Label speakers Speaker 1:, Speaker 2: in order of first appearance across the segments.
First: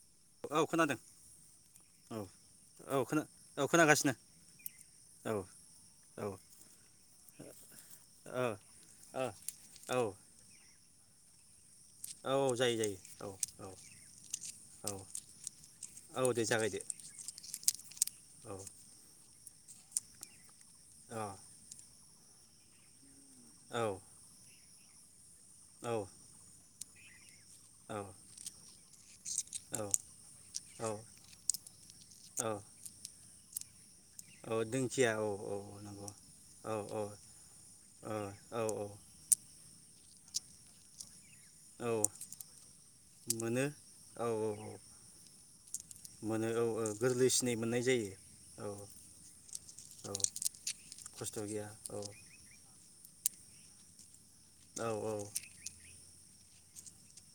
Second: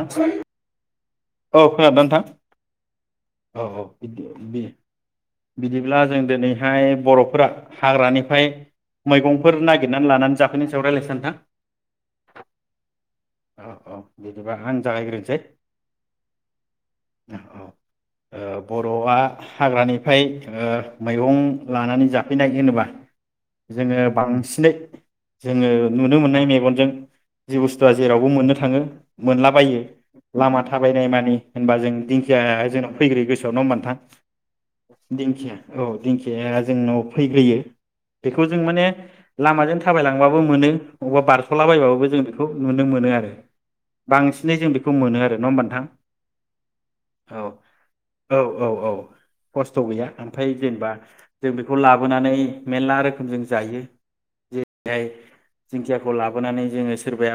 Speaker 1: औ
Speaker 2: औ खोनादों
Speaker 1: खोनादोंना नोंथां?
Speaker 2: औ औ खोना
Speaker 1: औ औ
Speaker 2: खोनागासिनो
Speaker 1: बि
Speaker 2: औ
Speaker 1: बिदिब्ला जों
Speaker 2: औ
Speaker 1: दिनैहाय बर'फोरा हाग्रानिफ्राय
Speaker 2: ओ ओ
Speaker 1: मैगंफोर
Speaker 2: औ
Speaker 1: नागिरनानै लानानै जाफैनायनि सायाव रायज्लायनोसै। नोंथां
Speaker 2: औ जायो जायो औ औ
Speaker 1: जेनेबा आं
Speaker 2: औ
Speaker 1: जागायग्रोनोसै
Speaker 2: औ दे जागायदो
Speaker 1: औ
Speaker 2: औ
Speaker 1: ओ बर'आ हाग्रानिफ्राय ओ
Speaker 2: अ
Speaker 1: मैगं लानानै जा फैनाय होनोबा
Speaker 2: औ
Speaker 1: जोङो बांसिनै जोङो
Speaker 2: औ
Speaker 1: नुनो मोननाय मेगनजों [unintelligible] जि बुस्थुआ जेरावबो मोननो थाङो मोनलाबायो
Speaker 2: औ
Speaker 1: लामा
Speaker 2: औ
Speaker 1: थाबायनाय मानि होनबा जों
Speaker 2: औ
Speaker 1: दिंखियाया जोंनाव फैग्रो गोसोआवनो नङा ओमबा नोंथां।
Speaker 2: औ औ
Speaker 1: दिंखिया औ
Speaker 2: नंगौ
Speaker 1: दिंखिया
Speaker 2: औ
Speaker 1: जोंनाव
Speaker 2: ओ
Speaker 1: फैग्रोयो बेखौ जों माने
Speaker 2: औ
Speaker 1: लामाजों थाबायलांबाबो मोनो अबा बार
Speaker 2: औ
Speaker 1: स'लाबायबाबो जों बेखौ नुनो मोनो आरो।
Speaker 2: मोनो औ
Speaker 1: बांसिनै
Speaker 2: औ
Speaker 1: जों बेखौ मोनो आरो नङा ओमबा नोंथां?
Speaker 2: मोनो औ औ
Speaker 1: औ
Speaker 2: गोरलैसिनै मोननाय जायो
Speaker 1: औ औ औ खस्थ' गैया
Speaker 2: औ
Speaker 1: ओमफाय जेनेबा
Speaker 2: खस्थ'
Speaker 1: जों
Speaker 2: गैया
Speaker 1: बेखौ
Speaker 2: औ
Speaker 1: लाबोनानै मेल्ला रोखोमजों जायो।
Speaker 2: औ
Speaker 1: जेरैहाय
Speaker 2: औ
Speaker 1: दिंखीयाखौ लाब बोनानै जोङो सोरबाया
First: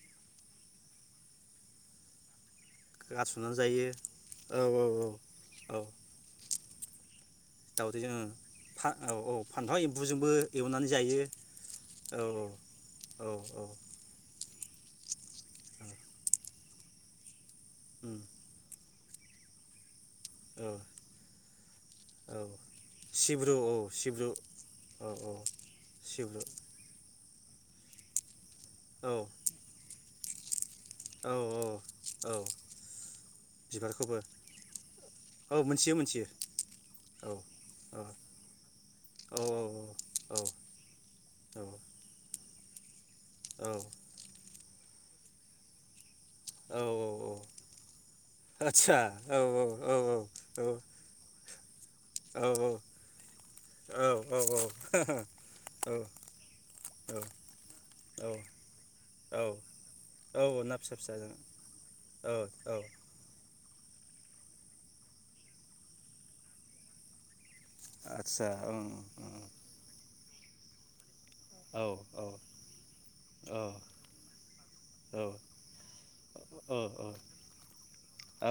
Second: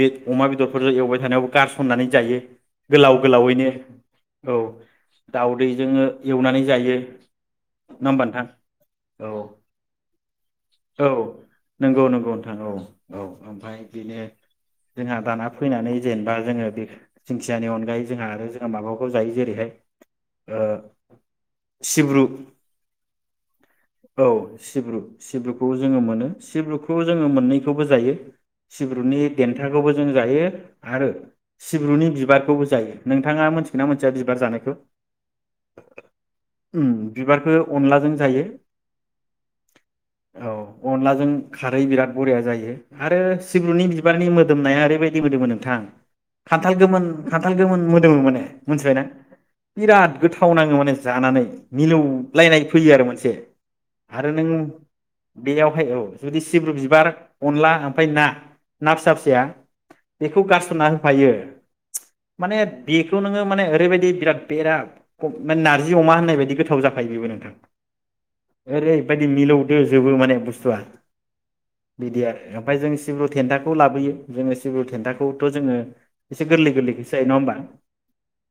Speaker 1: बे अमा बेदर फोर एवबाय थानायावबो गारसननानै जायो। गोलाव
Speaker 2: गारस'नानै
Speaker 1: गोलावैनो
Speaker 2: जायो
Speaker 1: औ
Speaker 2: औ औ औ
Speaker 1: दाउदैजों एवनानै जायो।
Speaker 2: दाउदैजों ओं
Speaker 1: होमबा नोंथां
Speaker 2: औ
Speaker 1: औ
Speaker 2: फा-फानथाव एम्बुजोंबो एवनानै
Speaker 1: औ
Speaker 2: जायो
Speaker 1: नंगौ
Speaker 2: औ
Speaker 1: नंगौ नोंथां
Speaker 2: औ औ औ।
Speaker 1: ओमफ्राय बेनो जोंहा दाना फैनानै जेनेबा जोङो बे दिंखियानि अनगायै
Speaker 2: उम
Speaker 1: जोंहा आरो जोंहा माबा जायो जेरैहाय ओ
Speaker 2: औ
Speaker 1: सिब्रु,
Speaker 2: औ सिब्रु औ
Speaker 1: औ
Speaker 2: सिब्रु
Speaker 1: सिब्रु
Speaker 2: औ औ
Speaker 1: सिब्रुखौ जोङो मोनो
Speaker 2: सिब्रु
Speaker 1: सिब्रुखौ जोङो मोननैखौबो जायो।
Speaker 2: औ
Speaker 1: सिब्रुनि देन्थाखौबो जों जायो आरो
Speaker 2: औ औ
Speaker 1: सिब्रुनि
Speaker 2: औ
Speaker 1: बिबारखौबो जायो नोंथाङा मोनथिगो ना मोनथिया
Speaker 2: बिबारखौबो
Speaker 1: बिबार जानायखौ
Speaker 2: औ मोनथियो मोनथियो
Speaker 1: उम
Speaker 2: औ
Speaker 1: बिबारखो
Speaker 2: औ
Speaker 1: अनलाजों जायो
Speaker 2: औ
Speaker 1: औ अनलाजों खारै बिराद बरिया जायो। आरो सिब्रुनि बिबारनि मो दोमनाया आरैबा यदि मोदोमो नोंथां खान्थाल
Speaker 2: औ
Speaker 1: गोमोन
Speaker 2: औ
Speaker 1: खान्थाल गोमोन मोदोमो माने
Speaker 2: आदसा
Speaker 1: मोनथिबायना
Speaker 2: औ औ
Speaker 1: बिराद गोथाव
Speaker 2: औ
Speaker 1: नाङो माने जानानै।
Speaker 2: औ
Speaker 1: मिलौलायनाय फैयो आरो मोनसे आरो नों बेयावहाय औ जुदि सिब्रु बिबार अनला ओमफाय ना ना फिसा फिसाया
Speaker 2: औ
Speaker 1: बेखौ
Speaker 2: औ ना
Speaker 1: गारसनना
Speaker 2: फिसा
Speaker 1: होफायो
Speaker 2: फिसाजों औ
Speaker 1: माने
Speaker 2: औ
Speaker 1: बेखौ नोङो माने ओरैबायदि बिराद बेरा माने नारजि अमा होननाय बायदि गोथाव जाखायो बेबो नोंथां।
Speaker 2: आदसा ओं
Speaker 1: ओरैबायदि
Speaker 2: ओं
Speaker 1: मिलौदोजोबो माने बुस्थुआ।
Speaker 2: औ
Speaker 1: बिदि आरो ओमफाय जों सिब्रु थेन्थाखौ लाबोयो जोङो सिब्रु देन्थाखौथ जोङो एसे गोरलै गोरलैखोसो जायो नङा होमबा?
Speaker 2: औ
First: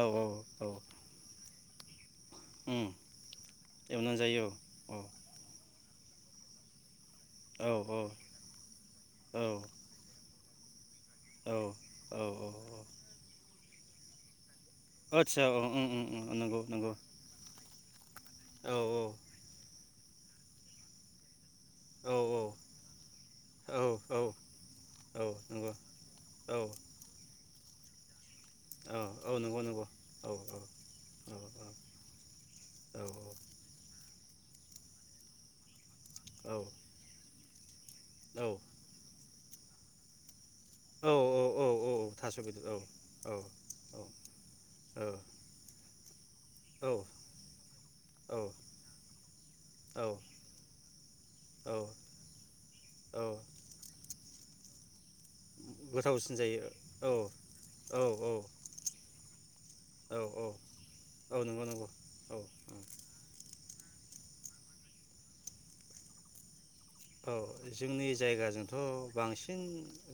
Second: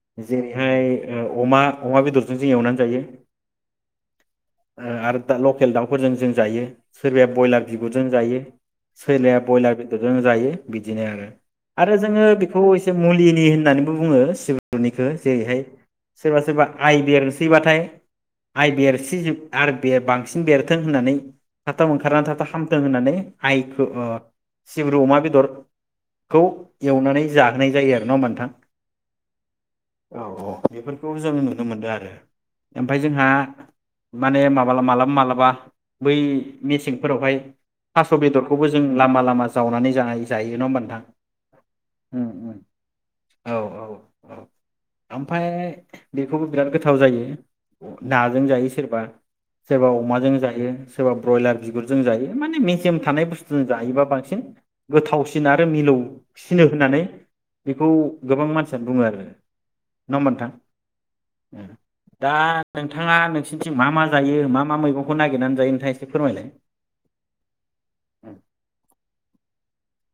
Speaker 2: औ
Speaker 1: जेरैहाय ओ अमा अमा बेदरजों जों एवनानै
Speaker 2: उम
Speaker 1: जायो,
Speaker 2: एवनानै जायो
Speaker 1: ओ
Speaker 2: औ
Speaker 1: आरो दा लकेल दाउ फोरजों जों जायो। सोरबाया बयलार
Speaker 2: औ
Speaker 1: बिगुरजों
Speaker 2: औ
Speaker 1: जायो, सोरबाया
Speaker 2: औ
Speaker 1: बयलार बेदरजों जायो। बिदिनो
Speaker 2: औ
Speaker 1: आरो जोङो
Speaker 2: औ औ
Speaker 1: बेखौ एसे मुलिनि होननानै बो बुङो। सि बुनिखो
Speaker 2: आदसा औ
Speaker 1: जेरैहाय
Speaker 2: उम उम उम
Speaker 1: सोरबा
Speaker 2: नंगौ
Speaker 1: सोरबा
Speaker 2: नंगौ
Speaker 1: आइ बेरनोसैबाथाय
Speaker 2: औ
Speaker 1: आइ बेरसिजि आर बेर बां सिन बेरथों होननानै थाबथाब
Speaker 2: औ
Speaker 1: ओंखारनानै थाबथाब हामथों होननानै
Speaker 2: औ
Speaker 1: आइखो
Speaker 2: औ
Speaker 1: ओ सिब्रु अमा बेदर
Speaker 2: नंगौ
Speaker 1: खौ
Speaker 2: औ
Speaker 1: एवनानै जा होनाय जायो आरो नङा ओमबा नोंथां? औ औ बेफोरखौ जों नुनो मोनदो आरो ओमफाय जोंहा माने माबाला मालाबा मालाबा बै मेसेंफोरावहाय थास'
Speaker 2: औ
Speaker 1: बेदरखौबो जों लामा लामा जावनानै जानाय जायो नङा ओम उम
Speaker 2: औ औ थास'
Speaker 1: उम
Speaker 2: बेदर औ
Speaker 1: औ औ औ ओमफाय बेखौबो बिराद
Speaker 2: औ
Speaker 1: गोथाव जायो
Speaker 2: औ
Speaker 1: नाजों जायो सोरबा, सोरबा अमाजों जायो, सोरबा ब्रयलार बिगुरजों जायो माने मेजेम
Speaker 2: औ
Speaker 1: थानाय बुस्थुजों जायोबा बांसिन गोथाव आरो मिलौ
Speaker 2: गोथावसिन जायो
Speaker 1: सिनो होननानै
Speaker 2: औ
Speaker 1: बेखौ
Speaker 2: औ
Speaker 1: गोबां मानसियानो बुङो आरो नङा
Speaker 2: औ
Speaker 1: होमबा
Speaker 2: औ
Speaker 1: नोंथां?
Speaker 2: औ नंगौ नंगौ
Speaker 1: दा
Speaker 2: औ
Speaker 1: नोंथाङा नों सिनिथिं मा मा जायो मा मा मैगंखौ नागिरनानै जायो नोंथाङा एसे फोरमायलाय।
Speaker 2: औ जोंनि जायगाजोंथ बांसिन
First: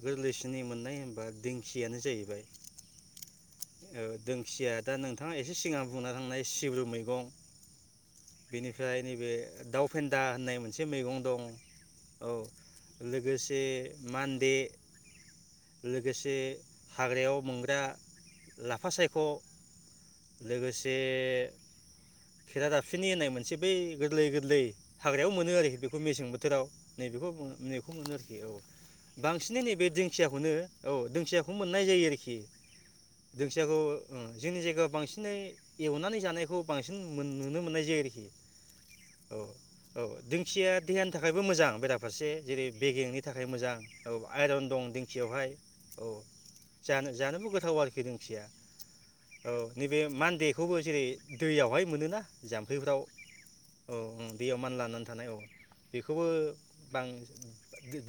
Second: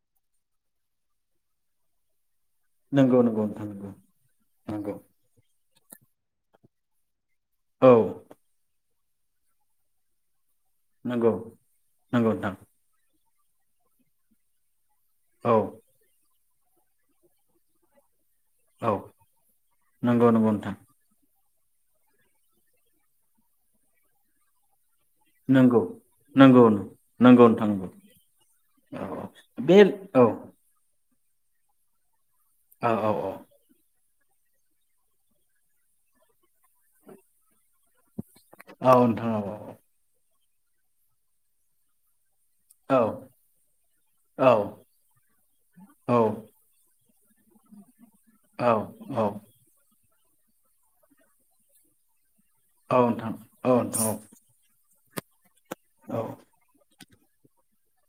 Speaker 2: गोरलैसि नै मोननाय होनबा दिंखियानो जाहैबाय
Speaker 1: नंगौ नंगौ। नोंथां नंगौ
Speaker 2: ओ दोंखिया दा
Speaker 1: नंगौ
Speaker 2: नोंथाङा एसे सिगां बुंना थांनाय सिब्रु मैगं
Speaker 1: औ
Speaker 2: बिनिफ्राय नैबे दाउ फेन्दा होननाय मोनसे मोनसे मैगं
Speaker 1: नंगौ
Speaker 2: दं
Speaker 1: नंगौ
Speaker 2: औ
Speaker 1: नोंथां
Speaker 2: लोगोसे दे मान दे
Speaker 1: औ
Speaker 2: लोगोसे हाग्रायाव मोनग्रा लाफा
Speaker 1: औ
Speaker 2: सायख'
Speaker 1: नंगौ नंगौ नोंथां
Speaker 2: लोगोसे खेेरा दाबसिनि होननाय मोनसे बै गोरलै गोरलै हाग्रायाव मोनो आरोखि
Speaker 1: नंगौ
Speaker 2: बेखौ मेसें बोथोराव
Speaker 1: नंगौ
Speaker 2: नैबेखौ
Speaker 1: नंगौ नोंथां नंगौ
Speaker 2: नैखौ मोनो आरोखि औ
Speaker 1: औ
Speaker 2: बांसिनै
Speaker 1: औ बे
Speaker 2: नैबे
Speaker 1: औ
Speaker 2: दिंखियाखौनो औ फिसाखौ मोननाय जायो आरोखि
Speaker 1: औ औ औ
Speaker 2: दिंखियाखौ हम जोंनि जायगायाव बांसिनै एवनानै जानायखौ बांसिन नुनो मोननाय जायो आरोखि
Speaker 1: औ नोथां औ औ
Speaker 2: दिंखिया देहानि थाखायबो मोजां बेराफारसे जेरै
Speaker 1: औ
Speaker 2: बेगेंनि थाखाय मोजां औ आइरन दं दिंखियावहाय औ जानो जानोबो गोथाव आरोखि नों
Speaker 1: औ औ
Speaker 2: बे मान्देखौबो जेरै दैयावहाय मोनोना
Speaker 1: औ
Speaker 2: जाम्फैफ्राव
Speaker 1: नोंथां
Speaker 2: औ
Speaker 1: नोंथां
Speaker 2: हम दैयाव मानलानानै थानाय औ
Speaker 1: औ
Speaker 2: बेखौबो बां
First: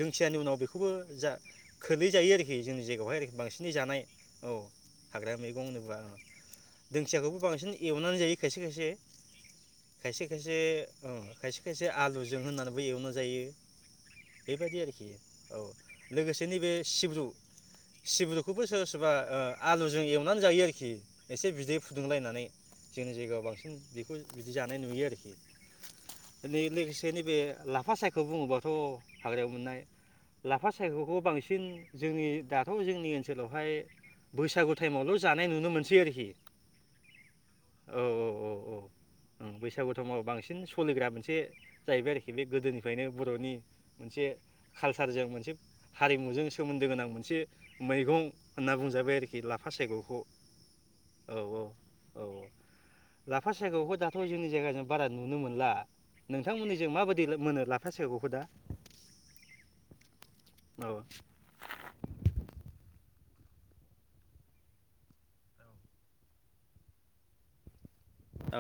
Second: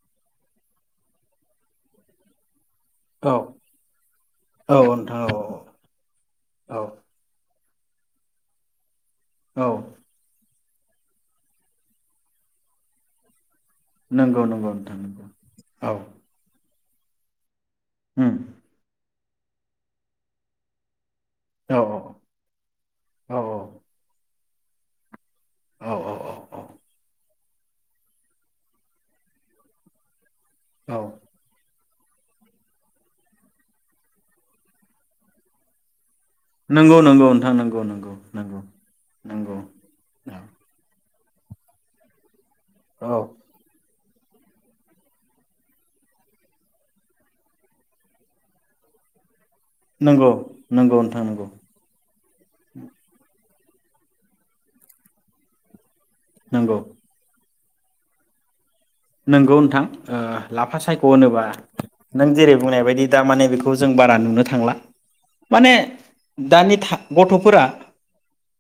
Speaker 2: दोंखियानि उनाव बेखौबो जा खोलै जायो आरोखि बे जोंनि जायगायावहाय
Speaker 1: औ
Speaker 2: बांसिनै जानाय औ
Speaker 1: नोंथां
Speaker 2: हाग्रा मैगं
Speaker 1: औ
Speaker 2: होनोबा
Speaker 1: औ
Speaker 2: दोंखियाखौबो बांसिन एवनानै जायो खायसे खायसे
Speaker 1: औ
Speaker 2: खायसे खायसे खायसे खायसे खायसे आलुजों होननानैबो एवनाय जायो
Speaker 1: नंगौ नंगौ
Speaker 2: बेबायादि
Speaker 1: नोंथां
Speaker 2: आरोखि
Speaker 1: नंगौ
Speaker 2: औ लोगोसे नैबे सिब्रु
Speaker 1: उम
Speaker 2: सिबदुखौबो सोरबा सोरबा ओ आलुजों एवनानै जायो आरोखि एसे
Speaker 1: औ
Speaker 2: बिदै फुदुंलायनानै जोंनि जायगायाव बांसिन बेखौ बिदि जानाय नुयो आरोखि।
Speaker 1: औ औ
Speaker 2: नै लोगोसे नैबे। लाफा सायखौ बुङोबाथ' हाग्रायाव मोननाय। लाफा
Speaker 1: औ
Speaker 2: सायख'खौ बांसिन। जोंनि दाथ' जोंनि ओनसोलावहाय। बैसागु टाइमावल' जानाय नुनो मोनसै आरोखि।
Speaker 1: नंगौ नंगौ नोंथां नंगौ
Speaker 2: औ
Speaker 1: नंगौ
Speaker 2: औ औ
Speaker 1: नंगौ
Speaker 2: औ ओं
Speaker 1: नंगौ
Speaker 2: बैसागु टाइमाव
Speaker 1: ओं।
Speaker 2: बांसिन सोलिग्रा मोनसे जाहैबाय आरोखि बे। गोदोनिफ्रायनो बर'नि। मोनसे कालसारजों मोनसे हारिमुजों सोमोन्दो गोनां मोनसे मैगं होनना बुंजाबाय। बि लाफा सायग'खौ
Speaker 1: नंगौ नंगौ नोंथां
Speaker 2: औ-
Speaker 1: नंगौ
Speaker 2: औ -औ -औ-ला। फाससायख'खौ दाथ' जोंनि जायगाजों बारा नुनो मोनला। नोंथांमोननि
Speaker 1: नंगौ
Speaker 2: जों माबायदि मोनो लाफ फा सायावहोदा।
Speaker 1: नंगौ नोंथां ओ लाफा
Speaker 2: औ
Speaker 1: सायख' होनोबा नों जेरै बुंनाय बायदि दा माने बेखौ जों बारा नुनो थांला
Speaker 2: औ
Speaker 1: माने दानि था गथ'फोरा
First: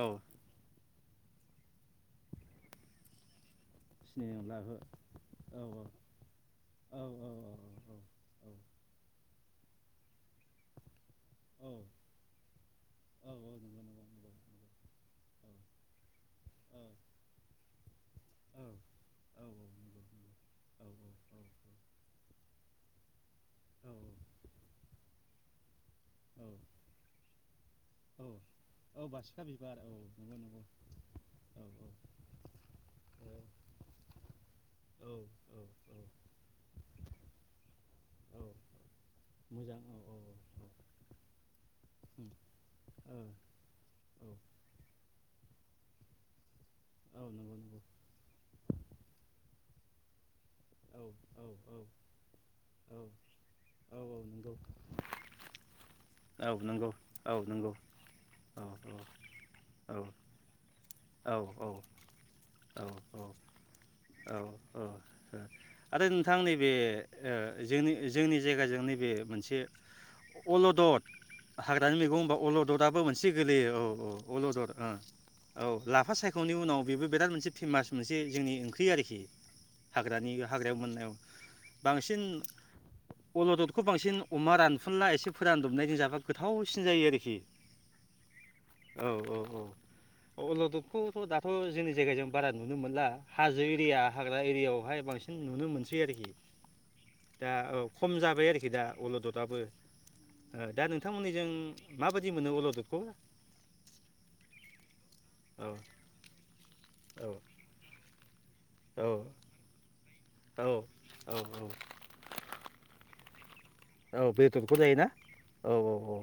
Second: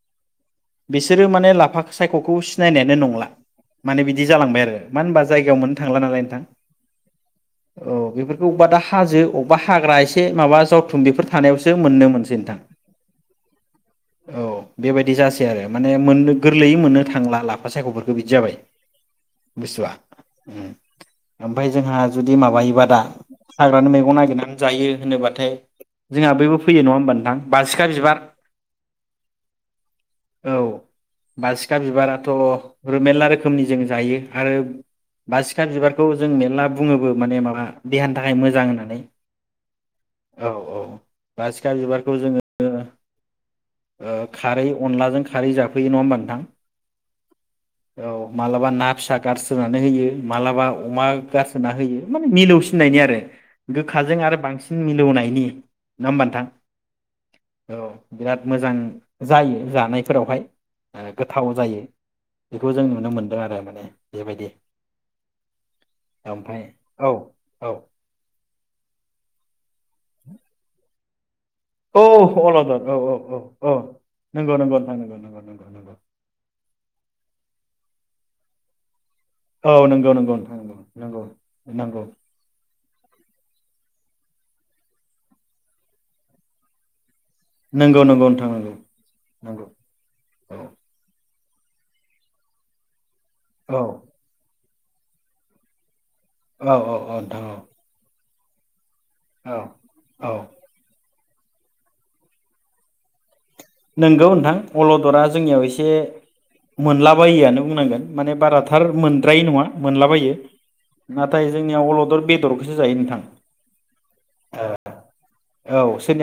Speaker 2: औ।
Speaker 1: बिसोरो माने लाफा सायख'खौ सिनायनायानो नंला। माने बिदि
Speaker 2: सिनायनाय
Speaker 1: जालांबाय
Speaker 2: नंला
Speaker 1: आरो मा होनोमबा। जायगायाव मोननो
Speaker 2: ओहो
Speaker 1: थांलानालाय नोंथां
Speaker 2: औ औ औ
Speaker 1: अ बेफोरखौ
Speaker 2: औ
Speaker 1: दा हाजो। अबेबा हाग्रा एसे माबा जावथुम बेफोर।
Speaker 2: औ
Speaker 1: थानायावसो
Speaker 2: औ नंगौ
Speaker 1: मोननो मोनसै नोंथां
Speaker 2: नंगौ औ औ औ औ
Speaker 1: औ बेबाय। बि
Speaker 2: नंगौ
Speaker 1: जासै आरो
Speaker 2: औ
Speaker 1: माने मोन गोरलैयै
Speaker 2: औ
Speaker 1: मोननो
Speaker 2: औ
Speaker 1: थांला लाफा सायख' फोरखौ। गो बिदि जाबाय
Speaker 2: औ
Speaker 1: बुसुआ। ओ ओमफाय जोंहा। जुदि माबायोबा दा हाग्रानि मैगं नागिरनानै जायो होनोबाथाय। जोंहा
Speaker 2: औ
Speaker 1: बैबो फैयो नङाहोमबा नोंथां। बासिखा बिबार
Speaker 2: औ औ बासिखा बिबार औ नंगौ
Speaker 1: औ
Speaker 2: नंगौ औ
Speaker 1: बासिखा बिबाराथ' मेरला रोखोमनि जों जायो आरो।
Speaker 2: औ
Speaker 1: बा सिखा
Speaker 2: औ
Speaker 1: बिबारखौ जों मेर्ला बुङोबो माने माबा। देहानि थाखाय
Speaker 2: औ
Speaker 1: मोजां होननानै औ- औ -बसिखा बिबार। बे खौ जोङो।
Speaker 2: औ
Speaker 1: ओ खारै अनलाजों ख। खारै जाफैयो नङा होमबा नोंथां
Speaker 2: नंगौ नंगौ
Speaker 1: औ मालाबा ना फिसा गारस सोमनानै होयो मालाबा
Speaker 2: औ
Speaker 1: अमा
Speaker 2: औ
Speaker 1: गारसोना
Speaker 2: औ
Speaker 1: होयो माने मिलौसिननायनि आरो गोखाजों आरो बांसिन मिलौनायनि नङा होमबा नथां
Speaker 2: औ नंगौ औ नंगौ नंगौ
Speaker 1: औ बिराद।
Speaker 2: औ
Speaker 1: मोजां
Speaker 2: औ
Speaker 1: जायो जानायफोरावहाय गोथाव
Speaker 2: औ
Speaker 1: जायो बेखौ जों नुनो
Speaker 2: औ
Speaker 1: मोनदों आरो माने
Speaker 2: औ
Speaker 1: बेबायदि
Speaker 2: औ ओ आरो नोंथां
Speaker 1: ओमफ्राय
Speaker 2: नैबे
Speaker 1: औ औ
Speaker 2: जोंनि जोंनि जायगाजों नैबे मोनसे अलदद हाग्रानि
Speaker 1: औ
Speaker 2: मैगं होनबा
Speaker 1: अलदर औ
Speaker 2: अलददआो
Speaker 1: औ
Speaker 2: मोनसे गोगलैयो औ औ
Speaker 1: नंगौ
Speaker 2: अलदद
Speaker 1: नंगौ नोंथां नंगौ नंगौ नंगौ
Speaker 2: औ
Speaker 1: नंगौ
Speaker 2: लाफा सायख'नायनि उनाव बेबो बिराद मोनसे फेमास मोनसे जोंनि ओंख्रि आरोखि
Speaker 1: औ नंगौ
Speaker 2: हाग्रानि
Speaker 1: नंगौ नोंथां नंगौ
Speaker 2: हाग्रायाव मोननाय
Speaker 1: नंगौ नंगौ
Speaker 2: बांसिन अलददखौ बांसिन अमा रानफुनला एसे फोरानदबनायजों जाबा गोथावसिन जायो आरोखि
Speaker 1: नंगौ नंगौ नोंथां नंगौ
Speaker 2: औ औ
Speaker 1: नंगौ औ
Speaker 2: थ' जोंनि जायगाजों बारा नुनो मोनला हाजो एरिया
Speaker 1: औ
Speaker 2: हाग्रा एरियायाव बेवहाय बांसिन नुनो मोन सै आरोखि
Speaker 1: औ औ औ नोंथां
Speaker 2: दा औ खम जा बाय आरोखि दा
Speaker 1: औ
Speaker 2: अलददाबो
Speaker 1: औ
Speaker 2: ओ दा नों नोंथांमोननिजों माबायदि मोनो अलददखौ?
Speaker 1: नंगौ नोंथां अलददा जोंनियाव
Speaker 2: औ
Speaker 1: एसे
Speaker 2: औ
Speaker 1: मोनलाबायोआनो बुंनांगोन माने बाराथार
Speaker 2: औ
Speaker 1: मोनद्राय नङा मोनलाबायो
Speaker 2: औ औ
Speaker 1: नाथाय
Speaker 2: औ
Speaker 1: जोंनियाव अलदद बेदरखौसो जायो नोंथां
Speaker 2: औ बेदरखौ जायोना औ औ औ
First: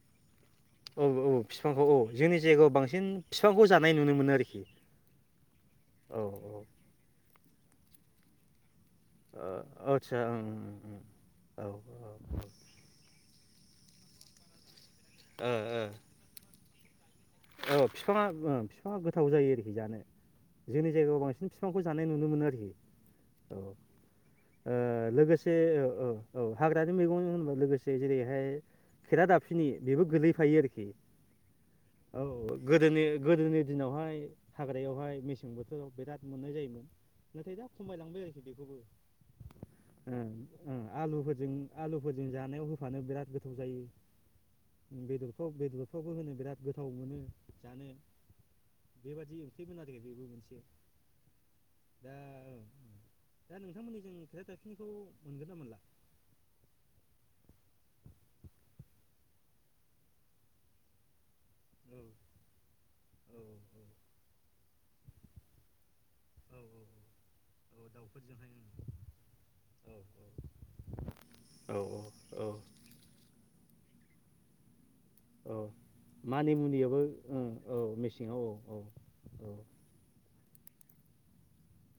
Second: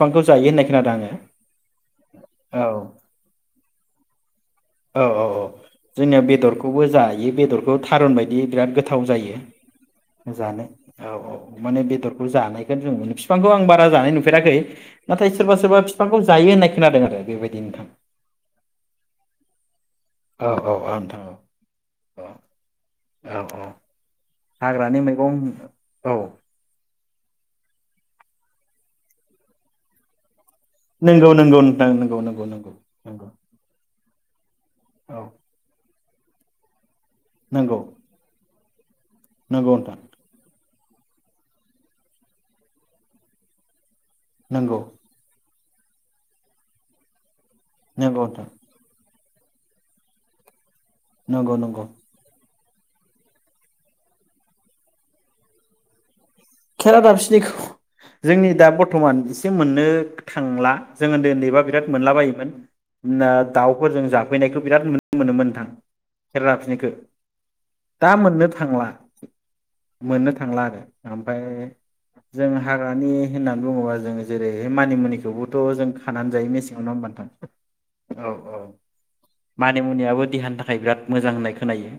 Speaker 1: फांखौ स जायो होननाय खोनादों
Speaker 2: औ
Speaker 1: आङो
Speaker 2: औ बिफांखौ औ जोंनि
Speaker 1: औ
Speaker 2: जायगायाव बांसिन बिफांखौ जानाय नुनो मोनो आरोखि
Speaker 1: औ औ
Speaker 2: औ औ
Speaker 1: ओ थारुन बायदि बिराद गोथ थाव
Speaker 2: आदसा
Speaker 1: जायो जानो औ औ
Speaker 2: ओं
Speaker 1: माने बेदरखौ जानायखौ जों मोनि बिफांखौ आं बारा जानाय नुफेराखै नाथाय
Speaker 2: औ ओ
Speaker 1: सोरबा सोरबा बिफांखौ जायो होननाय खोनादों आरो बेबायदि
Speaker 2: औ
Speaker 1: नोंथां
Speaker 2: बिफाङा ओ बिफाङा गोथाव जायो आरोखि जानो
Speaker 1: औ औ
Speaker 2: जोंनि
Speaker 1: औ
Speaker 2: जायगायाव
Speaker 1: नोंथां औ
Speaker 2: बांसिन बिफांखौ जानाय नुनो मोनो आरोखि औ ओ
Speaker 1: हाग्रानि मैगं
Speaker 2: लोगोसे औ औ औ हाग्रानि मैगं होनबा लोगोसे जेरै ए खेेरा दाबफिनि बेबो गोलै
Speaker 1: नंगौ नंगौ नोंथां नों
Speaker 2: औ गोदोनि गोदोनि दिनावहाय हाग्रायावहाय
Speaker 1: औ
Speaker 2: मेसें बोथोराव बिराद मोननाय जायोमोन। नाथाय दा खमायलांबाय आरोखि बेखौबो
Speaker 1: नोंगौ नोंथां
Speaker 2: ओम आलुफोरजों आलुफोरजों जानायाव होफानो बिराद गोथाव जायो
Speaker 1: नंगौ
Speaker 2: बिदथ' बेदरफ्रावबो होनो बिराद गोब औ मोनो जानो
Speaker 1: नोंगौ नोंथां।
Speaker 2: बेबादि ओंख्रि खोनाजि बेबो मोनसे
Speaker 1: नंगौ नंगौ
Speaker 2: दा ओं दा नोंथांमोननि जों खेराय दाबखिनिखौ मोनगोन ना मोनला
Speaker 1: खेराय दाबसिनिखौ जोंनि दा बर्थ'मान एसे मोननो थांला जों उन्दै उन्दै बा बिराथ
Speaker 2: औ
Speaker 1: मोनला बायोमोन मानोना
Speaker 2: औ
Speaker 1: दावफोरजो जाफैनायखौ बिराद नुनो मोनोमोन नोंथां केेराय
Speaker 2: औ औ
Speaker 1: दाफिनिखौ
Speaker 2: औ औ
Speaker 1: दा मोननो
Speaker 2: दाउफोरजोंहाय
Speaker 1: थांला
Speaker 2: औ
Speaker 1: मोननो थांला आरो ओमफ्राय
Speaker 2: औ औ
Speaker 1: जों हाग्रानि होना होननानै बुङोबा जों जेरै मानि मुनि जेखौबोथ
Speaker 2: औ
Speaker 1: जों खानानै जायो
Speaker 2: मानि
Speaker 1: मेसेंआव नङा
Speaker 2: मुनियाबो
Speaker 1: होमबा नोंथां औ औ
Speaker 2: औ
Speaker 1: मानि मुनियाबो देहानि थाखाय नाथाय बिराद मोजां होननाय खोनायो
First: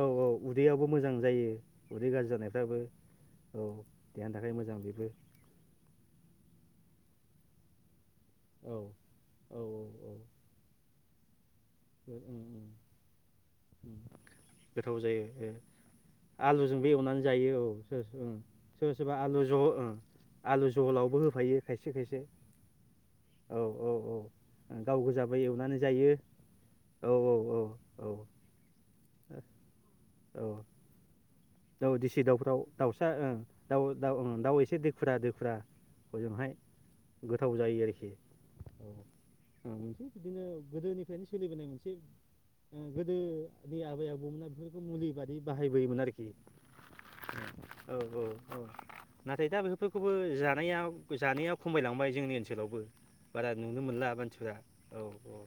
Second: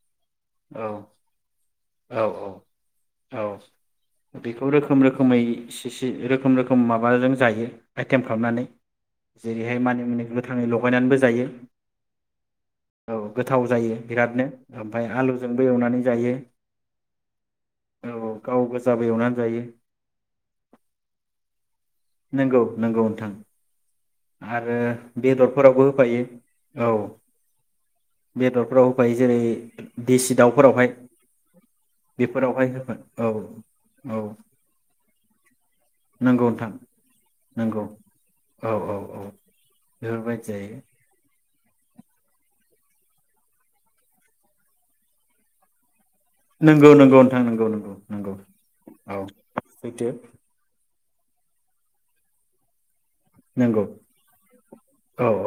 Speaker 2: औ औ उदैयावबो
Speaker 1: औ
Speaker 2: मोजां जायो उदै गाज्रि जानायफ्राबो
Speaker 1: अ
Speaker 2: औ देहानि थाखाय
Speaker 1: बेखौ
Speaker 2: मोजां
Speaker 1: रोखोम
Speaker 2: बेबो
Speaker 1: रोखोमै सिस रोखोम रोखोम माबाजों जायो आइटेम खालामनानै
Speaker 2: औ औ
Speaker 1: जेरैहाय मानि मुनि गोथाङै लगायनानैबो ज जायो
Speaker 2: औ उम
Speaker 1: औ गोथाव
Speaker 2: उम
Speaker 1: जायो बिरादनो
Speaker 2: गोथाव
Speaker 1: ओमफ्राय
Speaker 2: जायो
Speaker 1: आलुजोंबो एवनानै जायो
Speaker 2: आलुजोंबो एवनानै जायो औ सोर ओं
Speaker 1: गाव
Speaker 2: सोरबा
Speaker 1: गोजाबो
Speaker 2: सोरबा
Speaker 1: एवनानै
Speaker 2: आलु
Speaker 1: जायो
Speaker 2: जहल ओम आलु जहलावबो होफायो खायसे खायसे
Speaker 1: नंगौ नंगौ नोंथां
Speaker 2: औ औ औ
Speaker 1: आरो
Speaker 2: गाव गोजाबो एवनानै
Speaker 1: बेदरफोरावबो
Speaker 2: जायो
Speaker 1: होफायो औ बेदरफ्राव होफायो जेरै देसि
Speaker 2: औ
Speaker 1: दाउफोरावहाय
Speaker 2: औ देसि दाउफ्राव
Speaker 1: बेफोरावहाय होफा
Speaker 2: दाउस फिसा
Speaker 1: औ
Speaker 2: ओं दा दाउ
Speaker 1: औ
Speaker 2: ओ दाउ एसे देखुरा देखुरा
Speaker 1: नंगौ
Speaker 2: जोंहाय
Speaker 1: नोंथां
Speaker 2: गोथाव जायो
Speaker 1: नंगौ
Speaker 2: आरोखि औ मोनसे
Speaker 1: बेफोरबायदि
Speaker 2: बिदिनो
Speaker 1: जायो
Speaker 2: गोदोनिफ्रायनो सोलिबोनाय मोनसे गोदोनि आबै आबौमोना बेफोरखौ मुलि बादि बाहायबोयोमोन आरोखि। औ
Speaker 1: नंगौ नंगौ नोंथां नंगौ नंगौ
Speaker 2: औ
Speaker 1: नंगौ
Speaker 2: औ
Speaker 1: औ
Speaker 2: नाथाय दा
Speaker 1: सैथो
Speaker 2: बेफोरखौबो जानाया जानाया खमायलांबाय जोंनि ओनसोलावबो। बारा नुनो
Speaker 1: नंगौ
Speaker 2: मोनला मानसिफोरा औ औ।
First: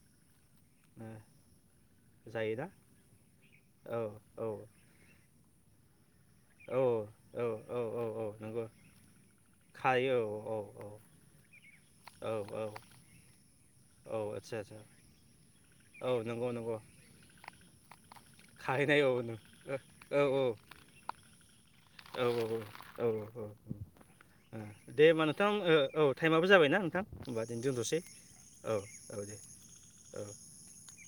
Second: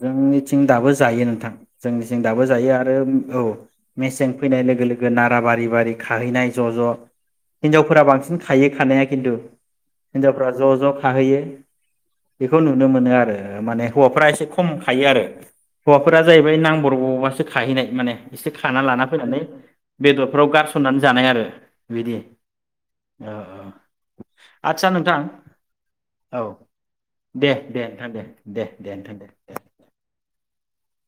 Speaker 1: जोंनिथिं दाबो जायो नोंथां जोंनि जों दाबो
Speaker 2: जायोना
Speaker 1: जायो आरो औ
Speaker 2: औ
Speaker 1: मेसें
Speaker 2: औ
Speaker 1: फैनाय लोगो लोगो नाराबारि बारि खाहैनाय ज'
Speaker 2: औ
Speaker 1: ज'
Speaker 2: औ औ औ
Speaker 1: हिनजावफोरा
Speaker 2: औ
Speaker 1: बांसिन
Speaker 2: नंगौ
Speaker 1: खाहायो खानाया खिन्थु
Speaker 2: खायो
Speaker 1: हिनजावफोरा
Speaker 2: औ औ
Speaker 1: ज' ज' खाहैयो।
Speaker 2: औ
Speaker 1: बेखौ
Speaker 2: औ
Speaker 1: नुनो मोनो आरो माने
Speaker 2: औ
Speaker 1: हौवाफ्रा एसे
Speaker 2: आदसा
Speaker 1: खम
Speaker 2: आदसा
Speaker 1: खायो आरो
Speaker 2: औ
Speaker 1: हौवाफोरा
Speaker 2: नंगौ
Speaker 1: जाहैबाय
Speaker 2: नंगौ
Speaker 1: नांबरबावबासो खाहैनाय माने। एसे खाना
Speaker 2: खाहैनाय
Speaker 1: लाना
Speaker 2: औ
Speaker 1: फैनानै
Speaker 2: औ
Speaker 1: बेदरफ्राव गारसननानै जानाय आरो बिदि
Speaker 2: औ औ औ औ औ ओ दे होमबा नोंथां ओ औ टाइमाबो जाबायना नोंथां होमबा
Speaker 1: दे
Speaker 2: दिनै
Speaker 1: दे
Speaker 2: दोनथ'नोसै
Speaker 1: नोंथां दे दे
Speaker 2: औ
Speaker 1: नोंथां
Speaker 2: औ दे। औ